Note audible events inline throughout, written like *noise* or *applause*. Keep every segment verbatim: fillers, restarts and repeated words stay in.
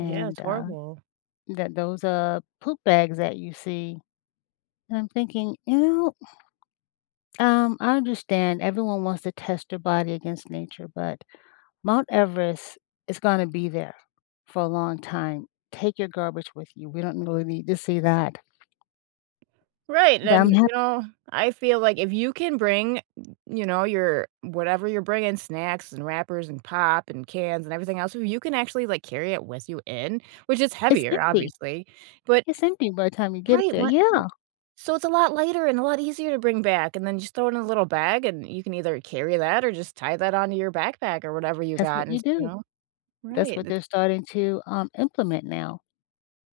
Yeah, it's uh, horrible. that those, uh, poop bags that you see, and I'm thinking, "Ew!" Um, I understand everyone wants to test your body against nature, but Mount Everest is gonna be there for a long time. Take your garbage with you. We don't really need to see that. Right. But Then, I'm hap you know, I feel like if you can bring, you know, your whatever you're bringing- snacks and wrappers and pop and cans and everything else- you can actually, like, carry it with you in, which is It's heavier, empty! obviously. But It's empty by time you get up Right. there. What Yeah. so it's a lot lighter and a lot easier to bring back, and then just throw it in a little bag, and you can either carry that or just tie that onto your backpack or whatever you That's what got you and s you do. know? That's Right. what That's they're starting to, um, implement now.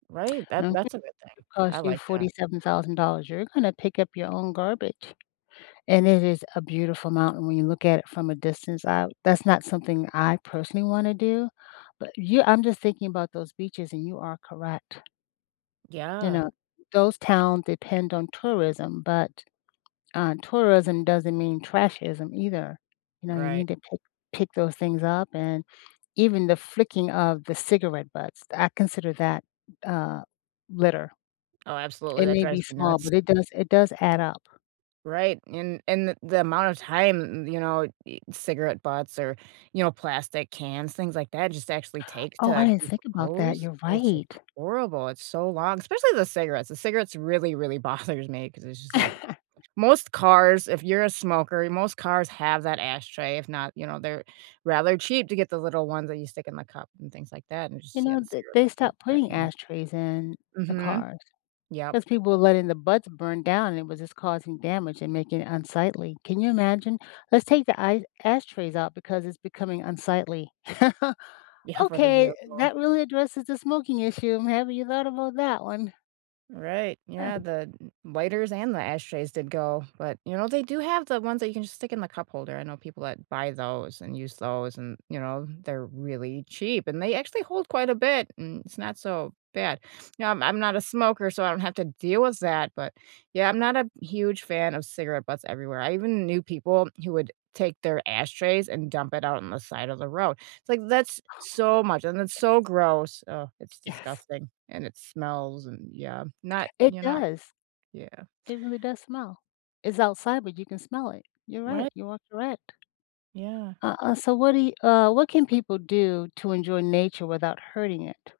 Right. That Oh, *unintelligible* that's a good thing. cost I you like that. forty seven thousand dollars, you're gonna pick up your own garbage. And it is a beautiful mountain when you look at it from a distance out. That's not something I personally wanna do, but you I'm just thinking about those beaches, and you are correct. You Yeah. know, those towns depend on tourism, but, uh, tourism doesn't mean "trashism" either. You know, you Right. need to pick pick those things up and even the flicking of the cigarette butts, I consider that, uh, litter. Oh, absolutely. It That may be drives me small, nuts. but it does it does add up. Right. And and the the amount of time, you know, y cigarette butts or, you know, plastic cans, things like that just actually take Oh, I to didn't think about that. decompose, You're It's just right. horrible. It's so long. Especially the cigarettes. The cigarettes really, really bothers me ‘cause it's just like *laughs* most cars, if you're a smoker, most cars have that ashtray. If not, you know, they're rather cheap to get the little ones that you stick in the cup and things like that and You just see how know, the th cigarette they butts rip stopped that putting thing ashtrays in up. the Mhm. cars Yep. 'cause people were letting the butts burn down and it was just causing damage and making it unsightly. Can you imagine? "Let's take the I ashtrays out because it's becoming unsightly." *laughs* Yeah, for the "Okay, vehicle. that really addresses the smoking issue. Have you thought about that one?" Right. Yeah. Ugh. The lighters and the ashtrays did go, but, you know, they do have the ones that you can just stick in the cup holder. I know people that buy those and use those and, you know, they're really cheap, and they actually hold quite a bit and it's not so bad. You know, I'm I'm not a smoker, so I don't have to deal with that, but yeah, I'm not a huge fan of cigarette butts everywhere. I even knew people who would take their ashtrays and dump it out on the side of the road. It's, like, that's Oh. so much, and it's so gross. Oh, it's Yes. disgusting, and it smells, and, yeah, not It you're not does. Yeah. It really does smell. It's outside, but you can smell it. You're right. Right. You are correct. Yeah. Uh uh, so what do you uh, what can people do to enjoy nature without hurting it?